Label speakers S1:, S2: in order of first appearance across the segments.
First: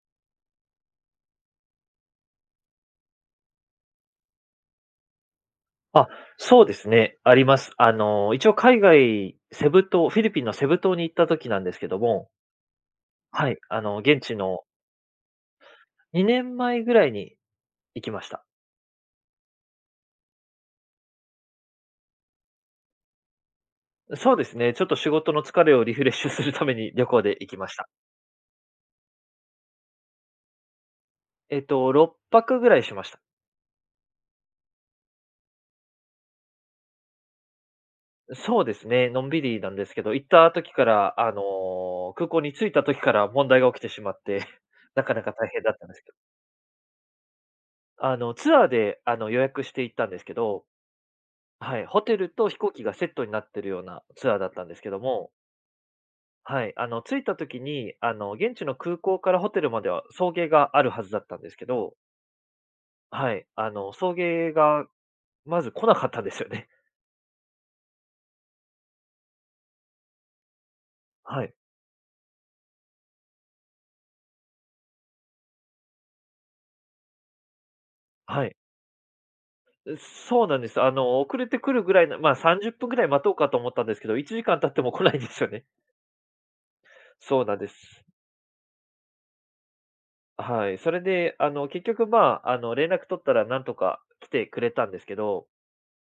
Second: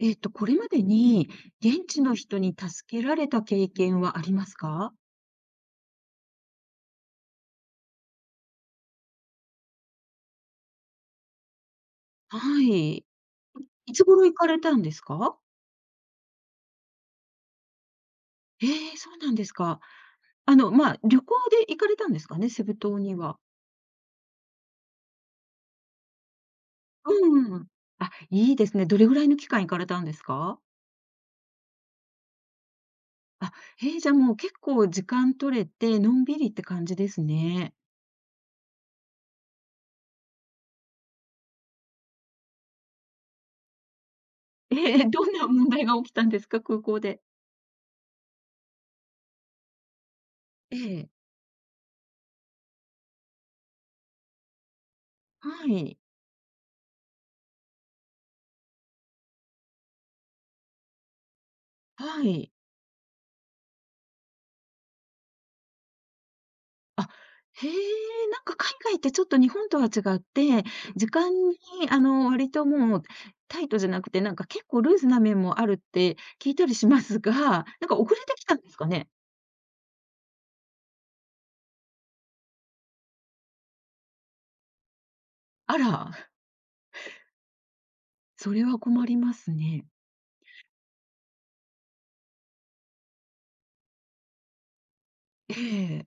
S1: これまでに現地の人に助けられた経験はありますか？
S2: あ、そうですね、あります。一応海外、セブ島フィリピンのセブ島に行った時なんですけども、
S1: はい。
S2: はい、あ
S1: い
S2: の、
S1: つ
S2: 現
S1: 頃行
S2: 地
S1: かれ
S2: の
S1: たんですか？
S2: 2年前ぐらいに行きました。
S1: ええ、そうなんですか。あの、まあ、旅行で行かれたんですかね、セブ島には。
S2: そうですね、ちょっと仕事の疲れをリフレッシュするために旅行で
S1: う
S2: 行
S1: ん
S2: き
S1: うん。
S2: ました。
S1: あ、いいですね。どれぐらいの期間行かれたんですか？
S2: 6泊ぐらいしました。
S1: あ、ええ、じゃあ、もう結構時間取れて、のんびりって感じですね。
S2: そうですね、のんびりなんですけど、行った時から、空港に着いた時から問題が起きてしまって、
S1: え
S2: な
S1: え、
S2: かな
S1: ど
S2: か
S1: ん
S2: 大
S1: な
S2: 変
S1: 問
S2: だった
S1: 題
S2: んで
S1: が
S2: す
S1: 起
S2: け
S1: き
S2: ど。
S1: たんですか？空港で。
S2: ツアーで、予約して行ったんですけど、
S1: ええ。
S2: はい、ホテルと飛行機がセットになってるようなツアーだったんですけども、
S1: はい。
S2: はい、着いた時に、現地の空港からホテルまでは送迎があるはずだったんですけど、
S1: はい。
S2: はい、あの、送迎がまず来なかったんですよね。
S1: あ、へえ、なんか海外ってちょっと日本とは違って、時 間
S2: はい、
S1: にあの、割ともうタイトじゃなくて、なんか結構ルーズな面もあるって聞いたりしますが、なんか遅れてき
S2: は
S1: た
S2: い。
S1: んですかね？
S2: そうなんです。あの、遅れてくるぐらいの、まあ、30分ぐらい待とうかと思ったんですけど、1時間経っても来ないんですよね。
S1: あら、
S2: そうなんです。
S1: それは困りますね。
S2: はい。それで、結局、まあ、連絡取ったらなんとか来てくれたんですけど、
S1: ええ、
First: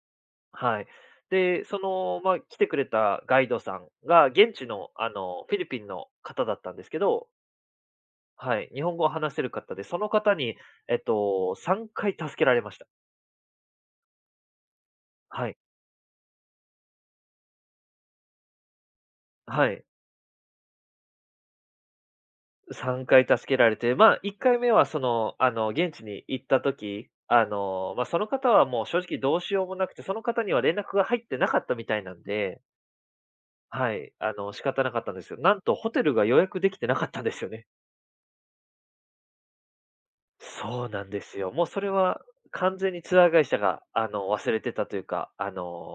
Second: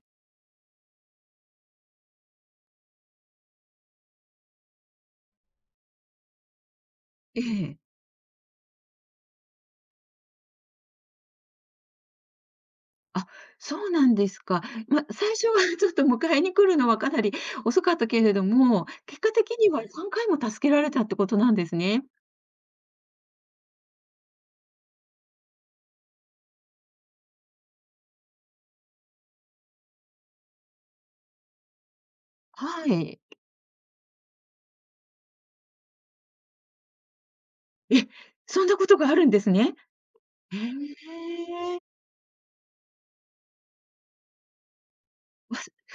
S2: はい。で、その、まあ、来てくれたガイドさんが、現地の、フィリピンの方だったんですけど、
S1: ええ。
S2: はい、日本語を話せる方で、その方に、3回助けられました。
S1: あ、そうなんですか。ま、最
S2: は
S1: 初は
S2: い。
S1: ちょっと迎えに来るのはかなり遅かったけれども、結果的
S2: は
S1: には
S2: い。
S1: 3回も助けられたってことなんですね。
S2: 3回助けられて、まあ、1回目はその、現地に行った時、その方はもう正直どうしようもなくて、その方には連絡が入ってなかったみたいなんで、
S1: はい。
S2: はい、仕方なかったんですよ。なんとホテルが予約できてなかったんですよね。
S1: え、そんなことがあるんですね。へ
S2: そうなんですよ。もうそ
S1: え。
S2: れは完全にツアー会社が、忘れてたというか、
S1: わす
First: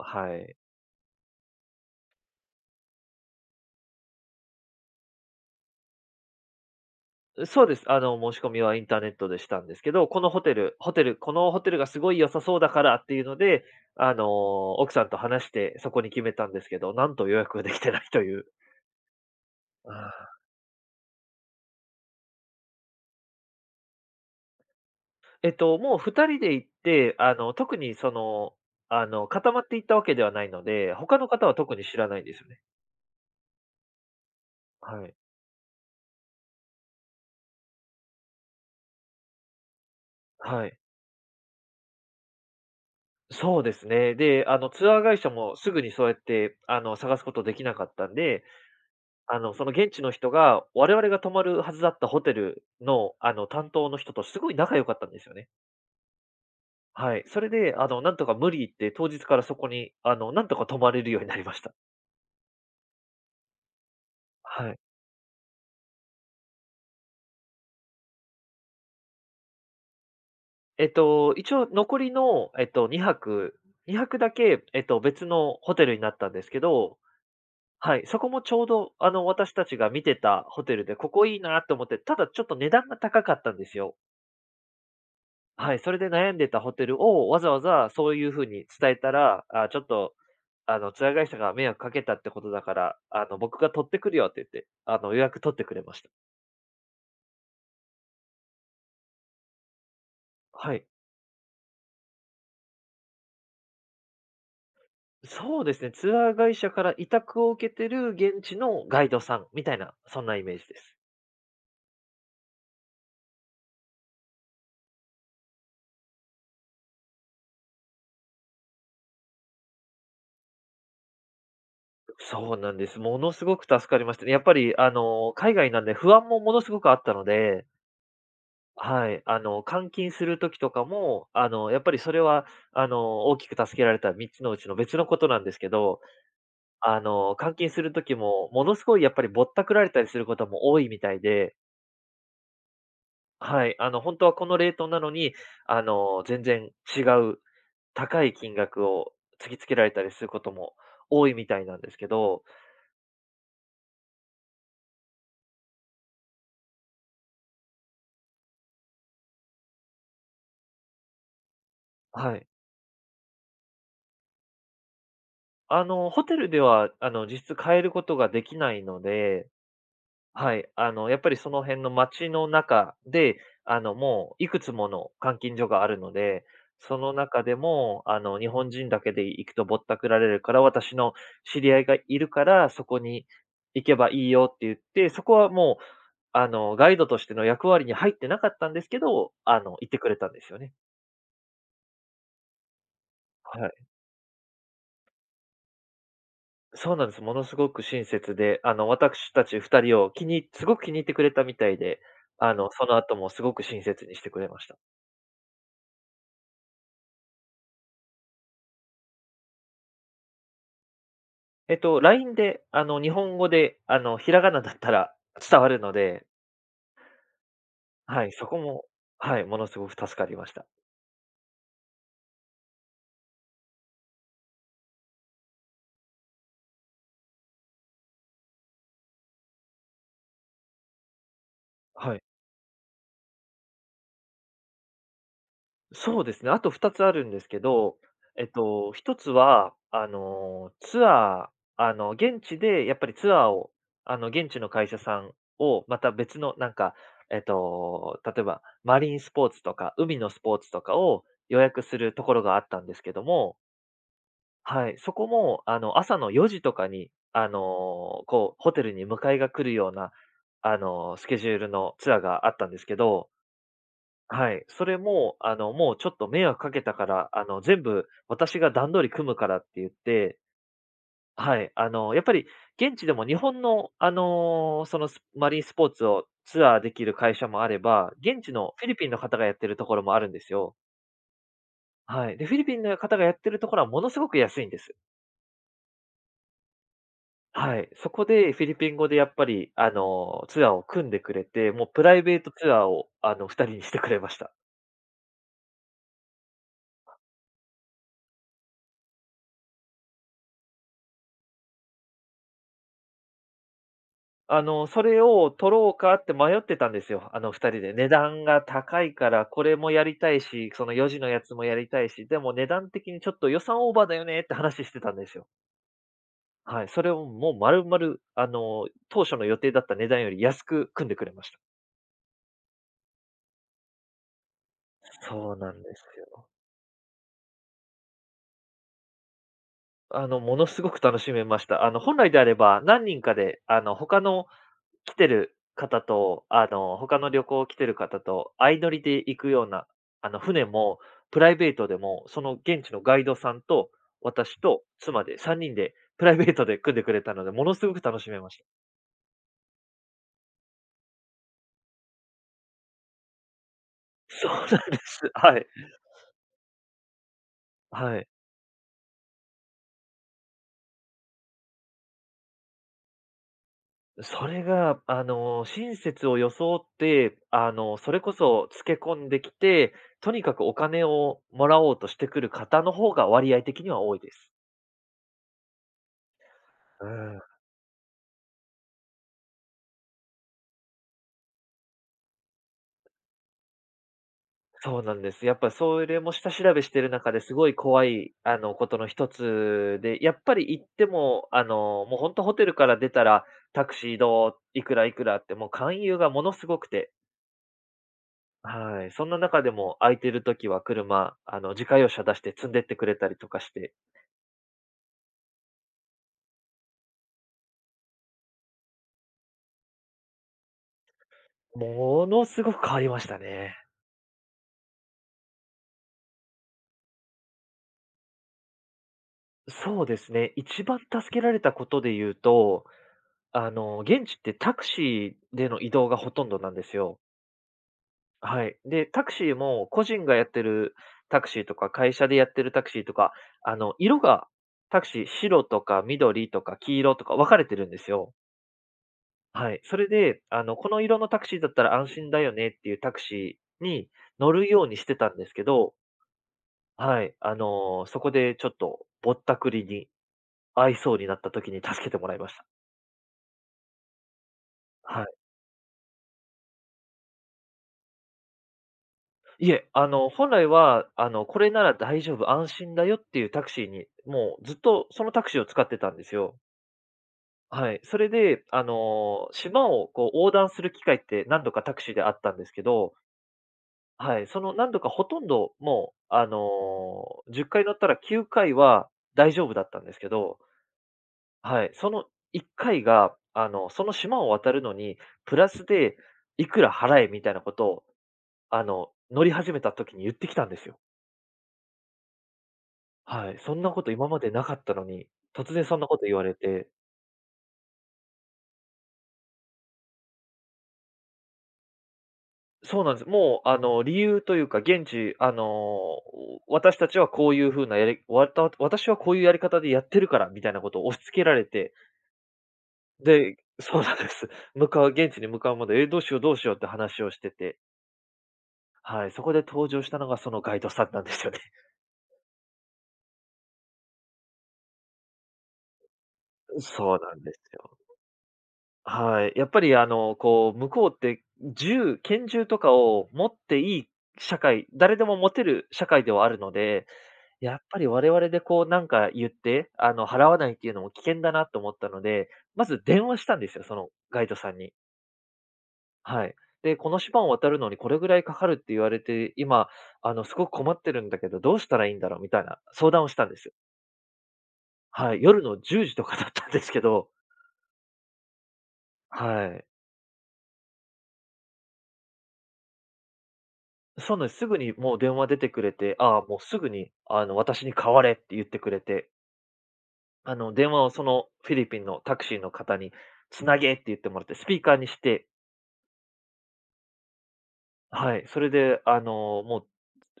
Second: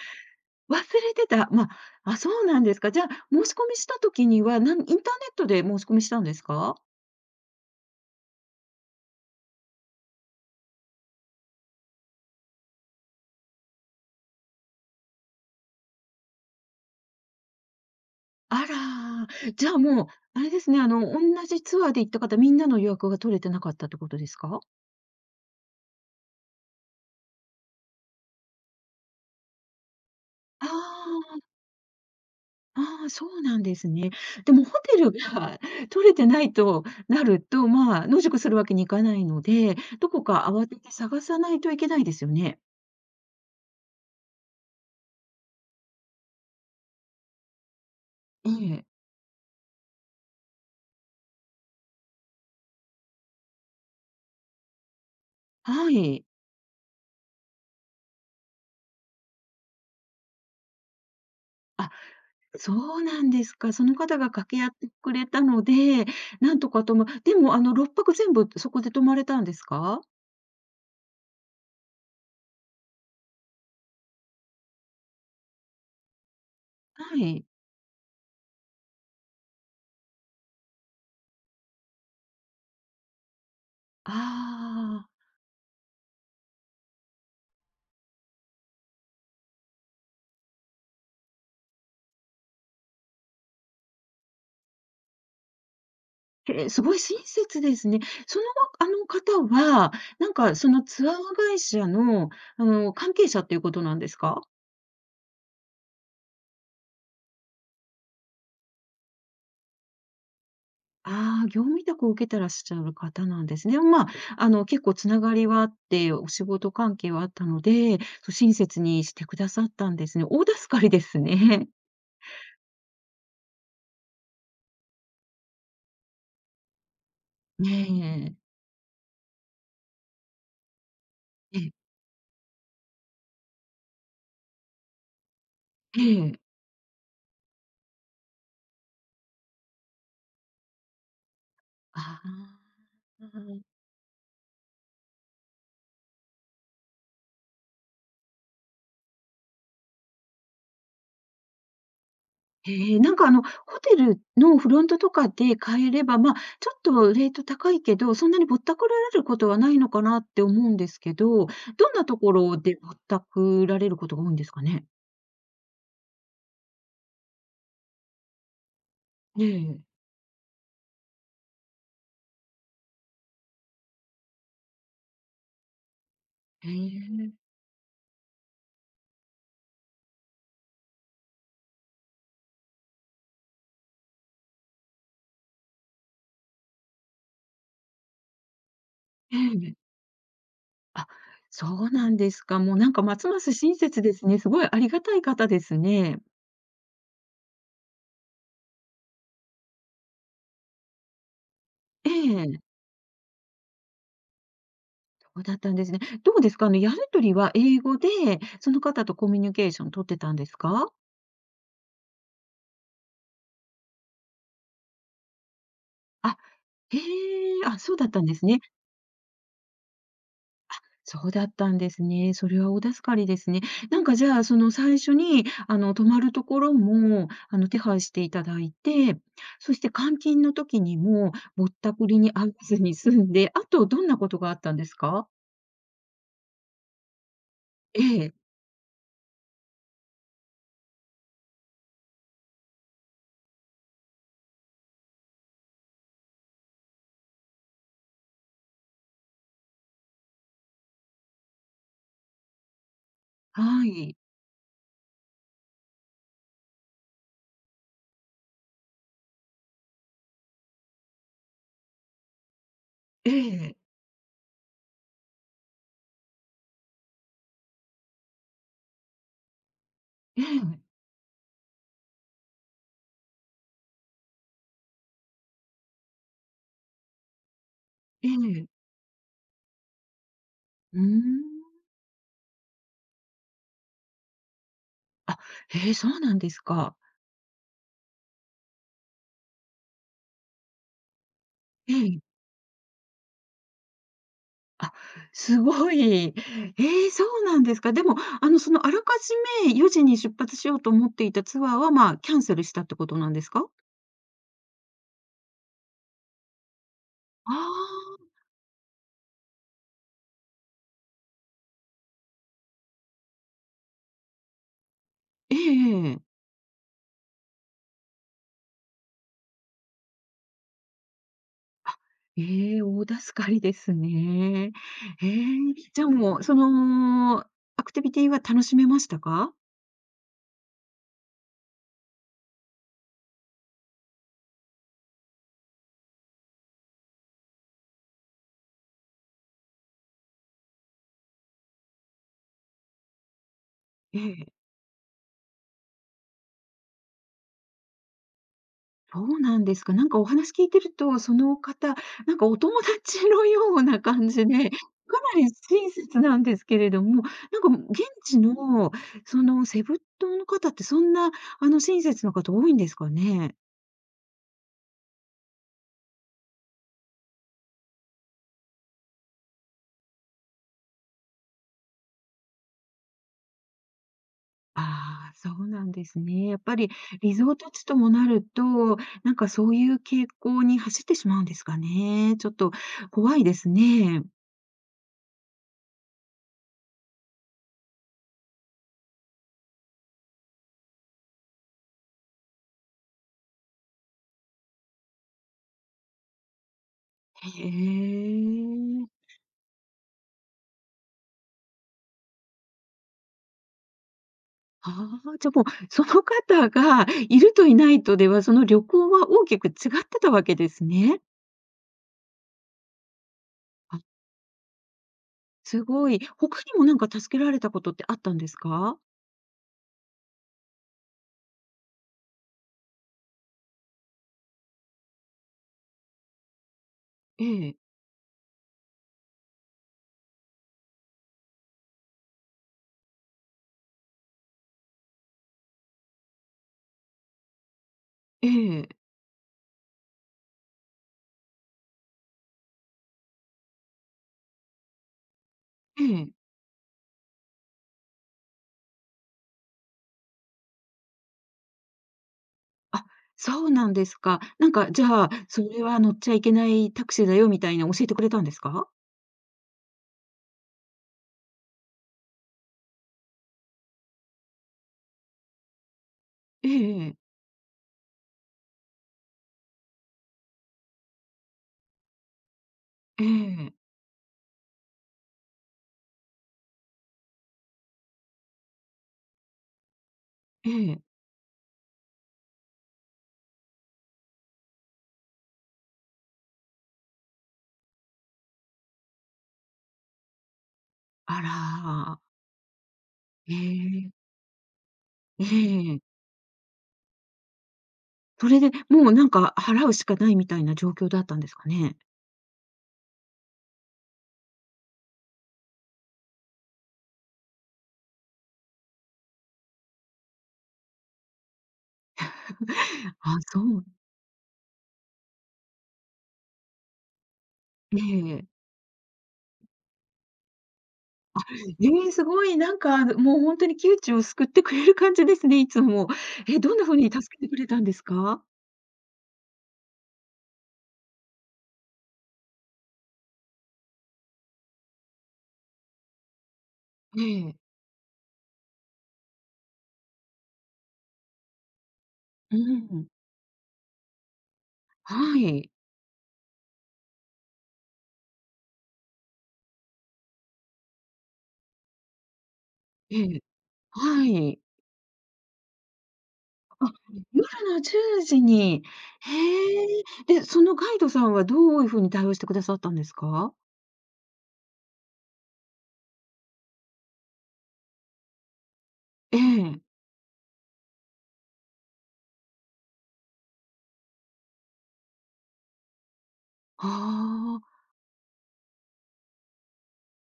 S2: はい。
S1: 忘れてた。まあ、あ、そうなんですか。じゃあ、申し込みした時には、インターネットで申し込みしたんですか？
S2: そうです。申し込みはインターネットでしたんですけど、このホテルホテルこのホテルがすごい良さそうだからっていうので、奥さんと話してそこに決めたんですけど、なんと予約ができてないという。
S1: あら、じゃあ、
S2: あ
S1: もう、
S2: ー、
S1: あれですね、あの、同じツアーで行った方、みんなの予約が取れてなかったってことですか？
S2: もう2人で行って、あの、特にその、あの、固まっていったわけではないの
S1: あ
S2: で、他の方
S1: あ、
S2: は特に知らないんですよね。
S1: ああ、そうなんですね。でもホテ
S2: は
S1: ル
S2: い。
S1: が 取れてないとなると、まあ、野宿するわけにいかないので、どこか
S2: は
S1: 慌て
S2: い。
S1: て探さないといけないですよね。
S2: そうですね。で、ツアー会社もすぐにそうやって、探すことできなかったんで、
S1: ええ、
S2: その現地の人が、我々が泊まるはずだったホテルの、担当の人とすごい仲良かったんですよね。
S1: はい。
S2: はい。それで、なんとか無理言って当日からそこに、なんとか泊まれるようになりました。
S1: あ、そうなんですか。その方が掛け合っ
S2: はい。
S1: てくれたので、なんとかともでも、あの、6泊全部そこで泊まれたんですか？
S2: 一応残りの、2泊だけ、別のホテルになったんですけど、
S1: はい。
S2: はい、そこもちょうど、私たちが見てたホテルで、ここいいなと思って、ただちょっと値段が高かったんですよ。
S1: ああ、
S2: はい、それで悩んでたホテルをわざわざそういう風に伝えたら、あ、ちょっと、ツアー会社が迷惑かけたってことだから、僕が取ってくるよって言って、予約取ってくれました。
S1: えーすごい親切ですね。その、あの方は、なんか、そ
S2: は
S1: の
S2: い。
S1: ツアー会社の、あの、関係者っていうことなんですか？
S2: そうですね、ツアー会社から委託を受けてる現地のガイドさんみたいな、そんなイメージです。
S1: ああー、業務委託を受けてらっしゃる方なんですね。でも、まあ、あの、結構つながりはあって、お仕事関係はあったので、そう、親切にしてくださったんですね。大助かりですね。
S2: そうなんです。ものすごく助かりましたね。やっぱり、海外なんで不安もものすごくあったの で、
S1: ねえ。
S2: はい、換金する時とかも、
S1: ええ、
S2: やっぱりそれは、大きく助けられた3つのうちの別のことなんですけど、
S1: ええ。
S2: 換金する時も、ものすごいやっぱりぼったくられたりすることも多いみたいで、
S1: ああ。
S2: はい、本当はこのレートなのに、全然違う高い金額を突きつけられたりすることも多いみたいなんですけど、
S1: へえ、なんかあの、ホテルのフロントとかで買えれば、まあ、ちょっとレート高いけど、そんなにぼったくられることはないのかなって思うんですけど、どんなとこ
S2: はい。
S1: ろでぼったくられることが多いんですかね？
S2: ホテルでは、実質変えることができないの
S1: え
S2: で、
S1: え。
S2: はい、やっぱりその辺の街の中で、もういくつもの監禁所があるので、
S1: へ
S2: その
S1: え。
S2: 中でも、日本人だけで行くとぼったくられるから、私の知り合いがいるから、そこに行けばいいよって言って、そこはもう、ガイドとしての役割に入ってなかったんですけど、
S1: え
S2: 行っ
S1: え。
S2: てくれたんですよね。
S1: あ、そうなんですか。もうなんかますます
S2: はい。
S1: 親切ですね。すごいありがたい方ですね。
S2: そうなんです。ものすごく親切で、私たち2人をすごく気に入ってくれたみたいで、
S1: ええ、
S2: その後もすごく親切にしてくれました。
S1: そうだったんですね。どうですか？あの、やりとりは英語で、その方とコミュニケーション取ってたんですか？
S2: LINE で、日本語で、ひらがなだったら伝わるので、
S1: あへえ、あ、そうだったん
S2: はい、
S1: です
S2: そこ
S1: ね。
S2: も、はい、ものすごく助かりました。
S1: そうだったんですね。それは大助かりですね。なんかじゃあ、その最初に、あの、泊まるところも、あの、手配していただいて、そして監禁の時にもぼったく
S2: は
S1: り
S2: い。
S1: に遭わずに済んで、あとどんなことがあったんですか？
S2: そうですね、あと2つあるんですけど、
S1: ええ、
S2: 1つは、あの、ツアーあの、現地でやっぱりツアーを、現地の会社さんを、また別のなんか、例えばマリンスポーツとか、海のスポーツとかを予約するところがあったんですけども、
S1: はい。
S2: はい、そこも、朝の4時とかに、ホテルに迎えが来るような、スケジュールのツアーがあったんですけど、
S1: ええ、
S2: はい、それも、もうちょっと迷惑かけたから、全部私が段取り組むからって言って、
S1: ええ、
S2: はい、やっぱり現地でも日本の、そのマリンスポーツをツアーできる会社もあれば、
S1: え
S2: 現地
S1: え。
S2: のフィリピンの方がやってるところもあるんですよ。
S1: うーん。
S2: はい。で、フィリピンの方がやってるところはものすごく安いんです。
S1: あ、へえ、そうなんですか。
S2: はい、そこでフィリピン語でやっぱり、ツアーを組んでくれて、もう
S1: え
S2: プライ
S1: え。
S2: ベートツアーを、2人にしてくれました。
S1: あ、すごい。えーそうなんですか。でも、あの、その、あらかじめ4時に出発しようと思っていたツアーは、まあ、キャンセルしたってことなんですか？
S2: それを取ろうかって迷ってたんですよ、あの、
S1: あ
S2: 2人で。値
S1: あ。
S2: 段が高いから、これもやりたいし、その4時のやつもやりたいし、でも値段的にちょっと予算オーバーだよねって話してたんですよ。
S1: ええええええ。
S2: はい、それをもう丸々、当初の予定だった値段より安く組んでくれました。
S1: あ、ええ、大助かりですね。ええ、
S2: そうなんで
S1: じ
S2: す
S1: ゃあもう、
S2: よ。
S1: その、アクティビティは楽しめましたか？
S2: ものすごく楽しめました。あの、本来であれば、何人かで、他の旅行来てる方と相乗りで行くような、船もプライベートでも、その現地のガイドさんと
S1: ええ。
S2: 私と妻で3人でプライベートで組んでくれたので、ものすごく楽しめました。
S1: そうなんですか。なんかお話聞いてると、その方、なんかお友達のような感じで、
S2: そう
S1: か
S2: な
S1: な
S2: んです。
S1: り
S2: はい。
S1: 親切なんですけれども、なんか現
S2: はい。
S1: 地の、そのセブ島の方ってそんな、あの、親切な方多いんですかね？
S2: それが、親切を装って、それこそつけ込んできて、とにかくお金をもらおうとしてくる方の方が割合的には多いです。
S1: ああ、そうなんですね。やっぱり
S2: う
S1: リ
S2: ん。
S1: ゾート地ともなると、なんかそういう傾向に走ってしまうんですかね。ちょっと怖いですね。
S2: そうなんです。やっぱそれも下調べしてる中ですごい怖い、ことの一つで、やっぱり行っても、もう本当ホテルから出たら、タクシーどう、いくらいくらって、もう勧誘がものすごくて、
S1: へ
S2: は
S1: え。
S2: い。そんな中でも空いてる時は車、自家用車出して積んでってくれたりとかして、
S1: ああ、じゃ、もう、その方がいるといないとでは、その旅行は大きく違ってたわけですね。
S2: ものすごく変わりましたね。
S1: あ、すごい。他にもなんか助けられたことってあったんですか？
S2: そうですね。一番助けられたことで言うと、現地ってタクシーでの移動がほとんどなんですよ。
S1: ええ、
S2: はい。で、タクシーも個人がやってるタクシーとか、会社でやってるタクシーとか、色がタクシー、白とか緑とか黄色とか分かれてるんですよ。
S1: ええ、
S2: はい。それで、この色のタクシーだったら安心だよねっていうタクシーに乗るようにしてたんですけど、
S1: ええ。
S2: はい。そこでちょっとぼったくりに合いそうになった時に助けてもらいました。
S1: あ、そうなんですか。なんか、じ
S2: は
S1: ゃあ、
S2: い。
S1: それは乗っちゃいけないタクシーだよみたいな教えてくれたんですか？
S2: いえ、本来は、これなら大丈夫、安心だよっていうタクシーに、もうずっとそのタクシーを使ってたんですよ。
S1: ええええ、
S2: はい。それで、島をこう横断する機会って何度かタクシーであったんですけど、
S1: ええ、
S2: はい、その何度かほとんどもう、10回乗ったら9回は大丈夫だったんですけど、
S1: ええ。
S2: はい、その1回が、その島を渡るのに、プラスでいくら払えみたいなことを、乗り始めた時に言ってきたんですよ。
S1: あら、
S2: は
S1: え
S2: い。そんなこと
S1: え、
S2: 今までなかったのに、
S1: え
S2: 突然そん
S1: え。
S2: なこと言われて
S1: それで、もうなんか払うしかないみたいな状況だったんですかね？
S2: そうなんです。もう、理由というか、現地、私たちはこういう風なやりわた私はこういうやり方でやってるからみたいなことを押し付けられて、
S1: あ、
S2: で
S1: そ う。
S2: そうなんです。向かう現地に向かうまで、え、どうしようって話をしてて、
S1: ええ。
S2: はい、そこで登場したのがそのガイドさんなんですよね。
S1: ええ、すごいなんか、もうほんとに窮地を救ってくれる感じですね、いつも。え、どん な風に
S2: そう
S1: 助
S2: な
S1: け
S2: ん
S1: て
S2: で
S1: くれ
S2: す
S1: たんで
S2: よ。
S1: すか？
S2: はい。やっぱりこう、向こうって拳銃とかを持っていい社会、誰でも持てる社会ではあるので、
S1: ええ。
S2: やっぱり我々でこうなんか言って、払わないっていうのも危険だなと思ったので、
S1: う
S2: まず
S1: ん。
S2: 電話したんですよ、そのガイドさんに。
S1: はい。
S2: はい。で、この島を渡るのにこれぐらいかかるって言われて、今、すごく困ってるんだけど、どうしたらいいんだろうみたいな相談
S1: え
S2: をし
S1: え。
S2: たんですよ。
S1: はい。
S2: はい。夜の10時とかだったんで
S1: あ、
S2: すけど、
S1: 夜の10時に。
S2: は
S1: へ
S2: い。
S1: え。で、そのガイドさんはどういう風に対応してくださったんですか？
S2: そうなんです。すぐにもう電話出てくれて、ああ、もうすぐに、私に代われって言ってくれて、
S1: ええ。
S2: 電話をそのフィリピンのタクシーの方につなげって言ってもらって、スピーカーにして、
S1: ああ。
S2: はい、それで、も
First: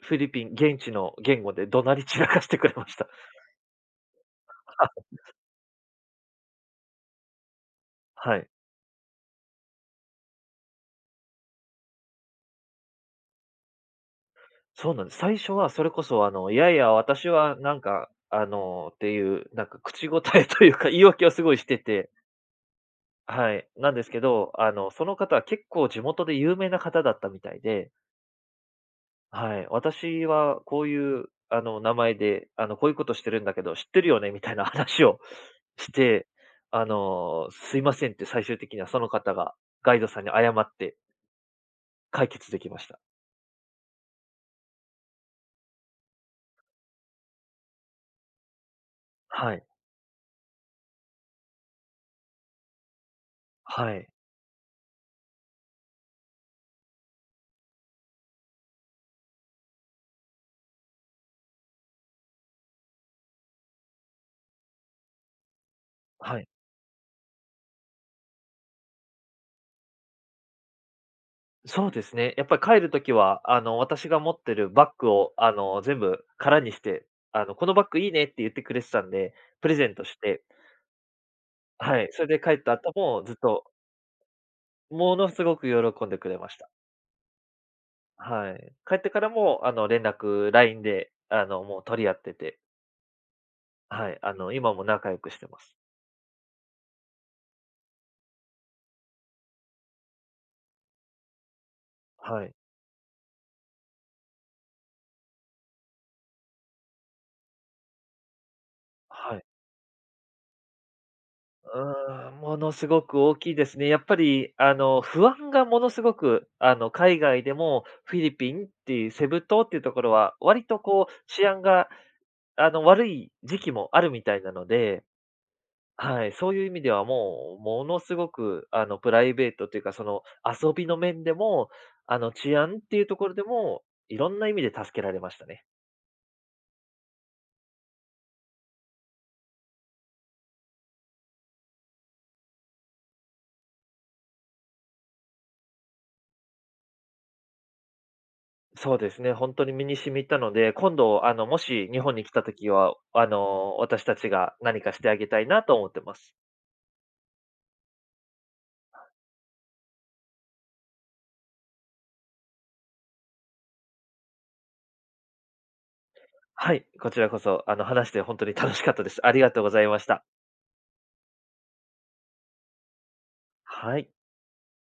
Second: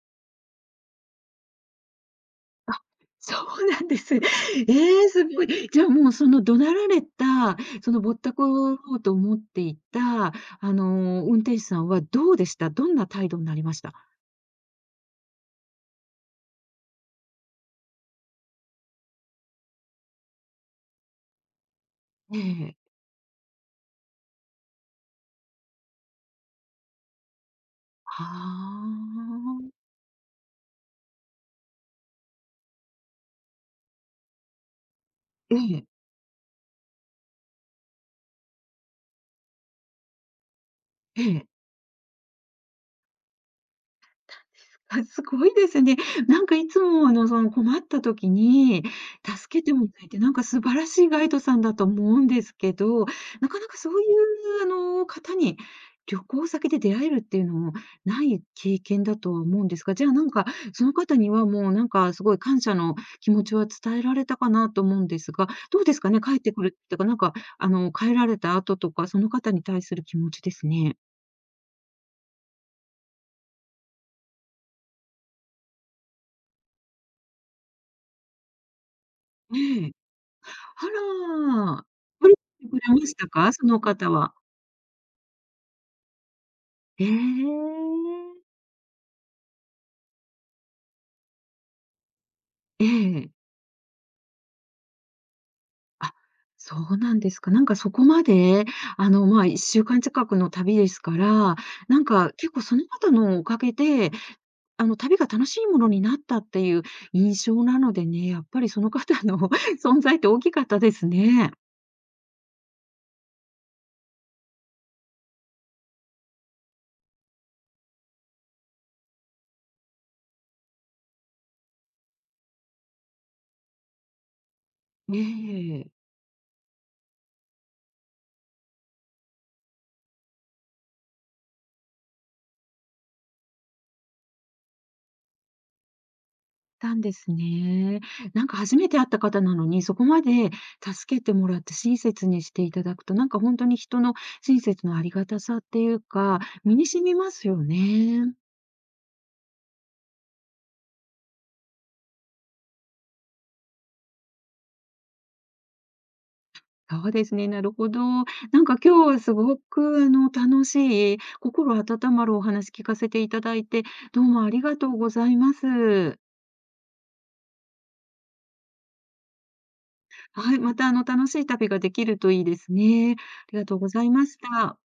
S2: うフィリピン現地の言語で怒鳴り散らかしてくれ
S1: あ、
S2: ました。
S1: そうなんですね。ええ、すごい。じゃあ、もう、その怒鳴られた、そのぼった
S2: は
S1: く
S2: い。
S1: ろうと思っていた、あの、運転手さんはどうでした？どんな態度になりました？
S2: そうなんです。最初はそれこそ、いやいや、私はなんか、っていう、なんか口答えというか、言い訳をすごいしてて、
S1: ええ。
S2: はい、なんですけど、その方は結構地元で有名な方だったみたいで、
S1: は
S2: はい。
S1: あ。
S2: 私はこういう、名前で、こういうことしてるんだけど、知ってるよねみたいな話を
S1: え え、
S2: して、すいませんって最終的にはその方がガイドさんに謝って
S1: ええ。
S2: 解決できました。
S1: あ、すごいですね。なんかいつも、あの、その、困った時に
S2: は
S1: 助
S2: い。
S1: けてもらえて、なんか素晴らしいガイドさんだと思うんですけど、なかなか
S2: は
S1: そうい
S2: い。
S1: う、あの、方に旅行先で出会えるっていうのもない経験だとは思うんですが、じゃあ、なんか、その方にはもう、なんか、すごい感謝の気持ちは伝えられたかなと思うんですが、どうですかね？帰
S2: は
S1: っ
S2: い。
S1: てくるっていうか、なんか、あの、帰られた後とか、その方に対する気持ちですね。
S2: そうですね。やっぱり帰るときは、私が持ってるバッグを、全部空にして、このバッグいいねって言ってくれてたんで、プレゼ
S1: ええ。
S2: ントして、
S1: あら。
S2: はい。そ
S1: 取
S2: れで帰っ
S1: りに来て
S2: た
S1: く
S2: 後
S1: れまし
S2: も
S1: た
S2: ずっ
S1: か？
S2: と、
S1: その方は。
S2: ものすごく喜んでくれました。
S1: ええ。
S2: はい。帰ってからも、連絡、LINE で、もう取り合ってて、
S1: ええ。
S2: はい。今も仲良くしてます。
S1: あ、そうなんですか。なんかそこまで、あの、まあ、1週間近くの旅ですから、なんか
S2: は
S1: 結
S2: い。
S1: 構その方のおかげで、あの、旅が楽しいものになったっていう印象なのでね、やっぱりその方
S2: は
S1: の
S2: い。
S1: 存在って大きかったですね。
S2: うーん、ものすごく大きいですね。やっぱり、不安がものすごく、海外でもフィリピンっていう、セブ島っていうところは、割とこう、治安が、悪い時期もあるみたいなので、
S1: ええ。
S2: はい、そういう意味ではもう、ものすごく、プライベートというか、その、遊びの面でも、治安っていうところでも、いろんな意味で助けられましたね。
S1: たんですね。なんか初めて会った方なのに、そこまで助けてもらって親切にしていただくと、なんか本当に人の親切のありがたさっていうか、身に染みますよね。
S2: そうですね、本当に身に染みたので、今度、もし日本に来た時は、私たちが何かしてあげたいなと思ってます。
S1: そうですね、なるほど。なんか今日はすごくあの、楽しい、心温まるお話聞かせていただいて、どうもありがとうございます。
S2: はい、こちらこそ、話して本当に楽しかったです。ありがとうございました。
S1: はい、またあの、楽しい旅ができるといいですね。ありがとうご
S2: は
S1: ざ
S2: い。
S1: いました。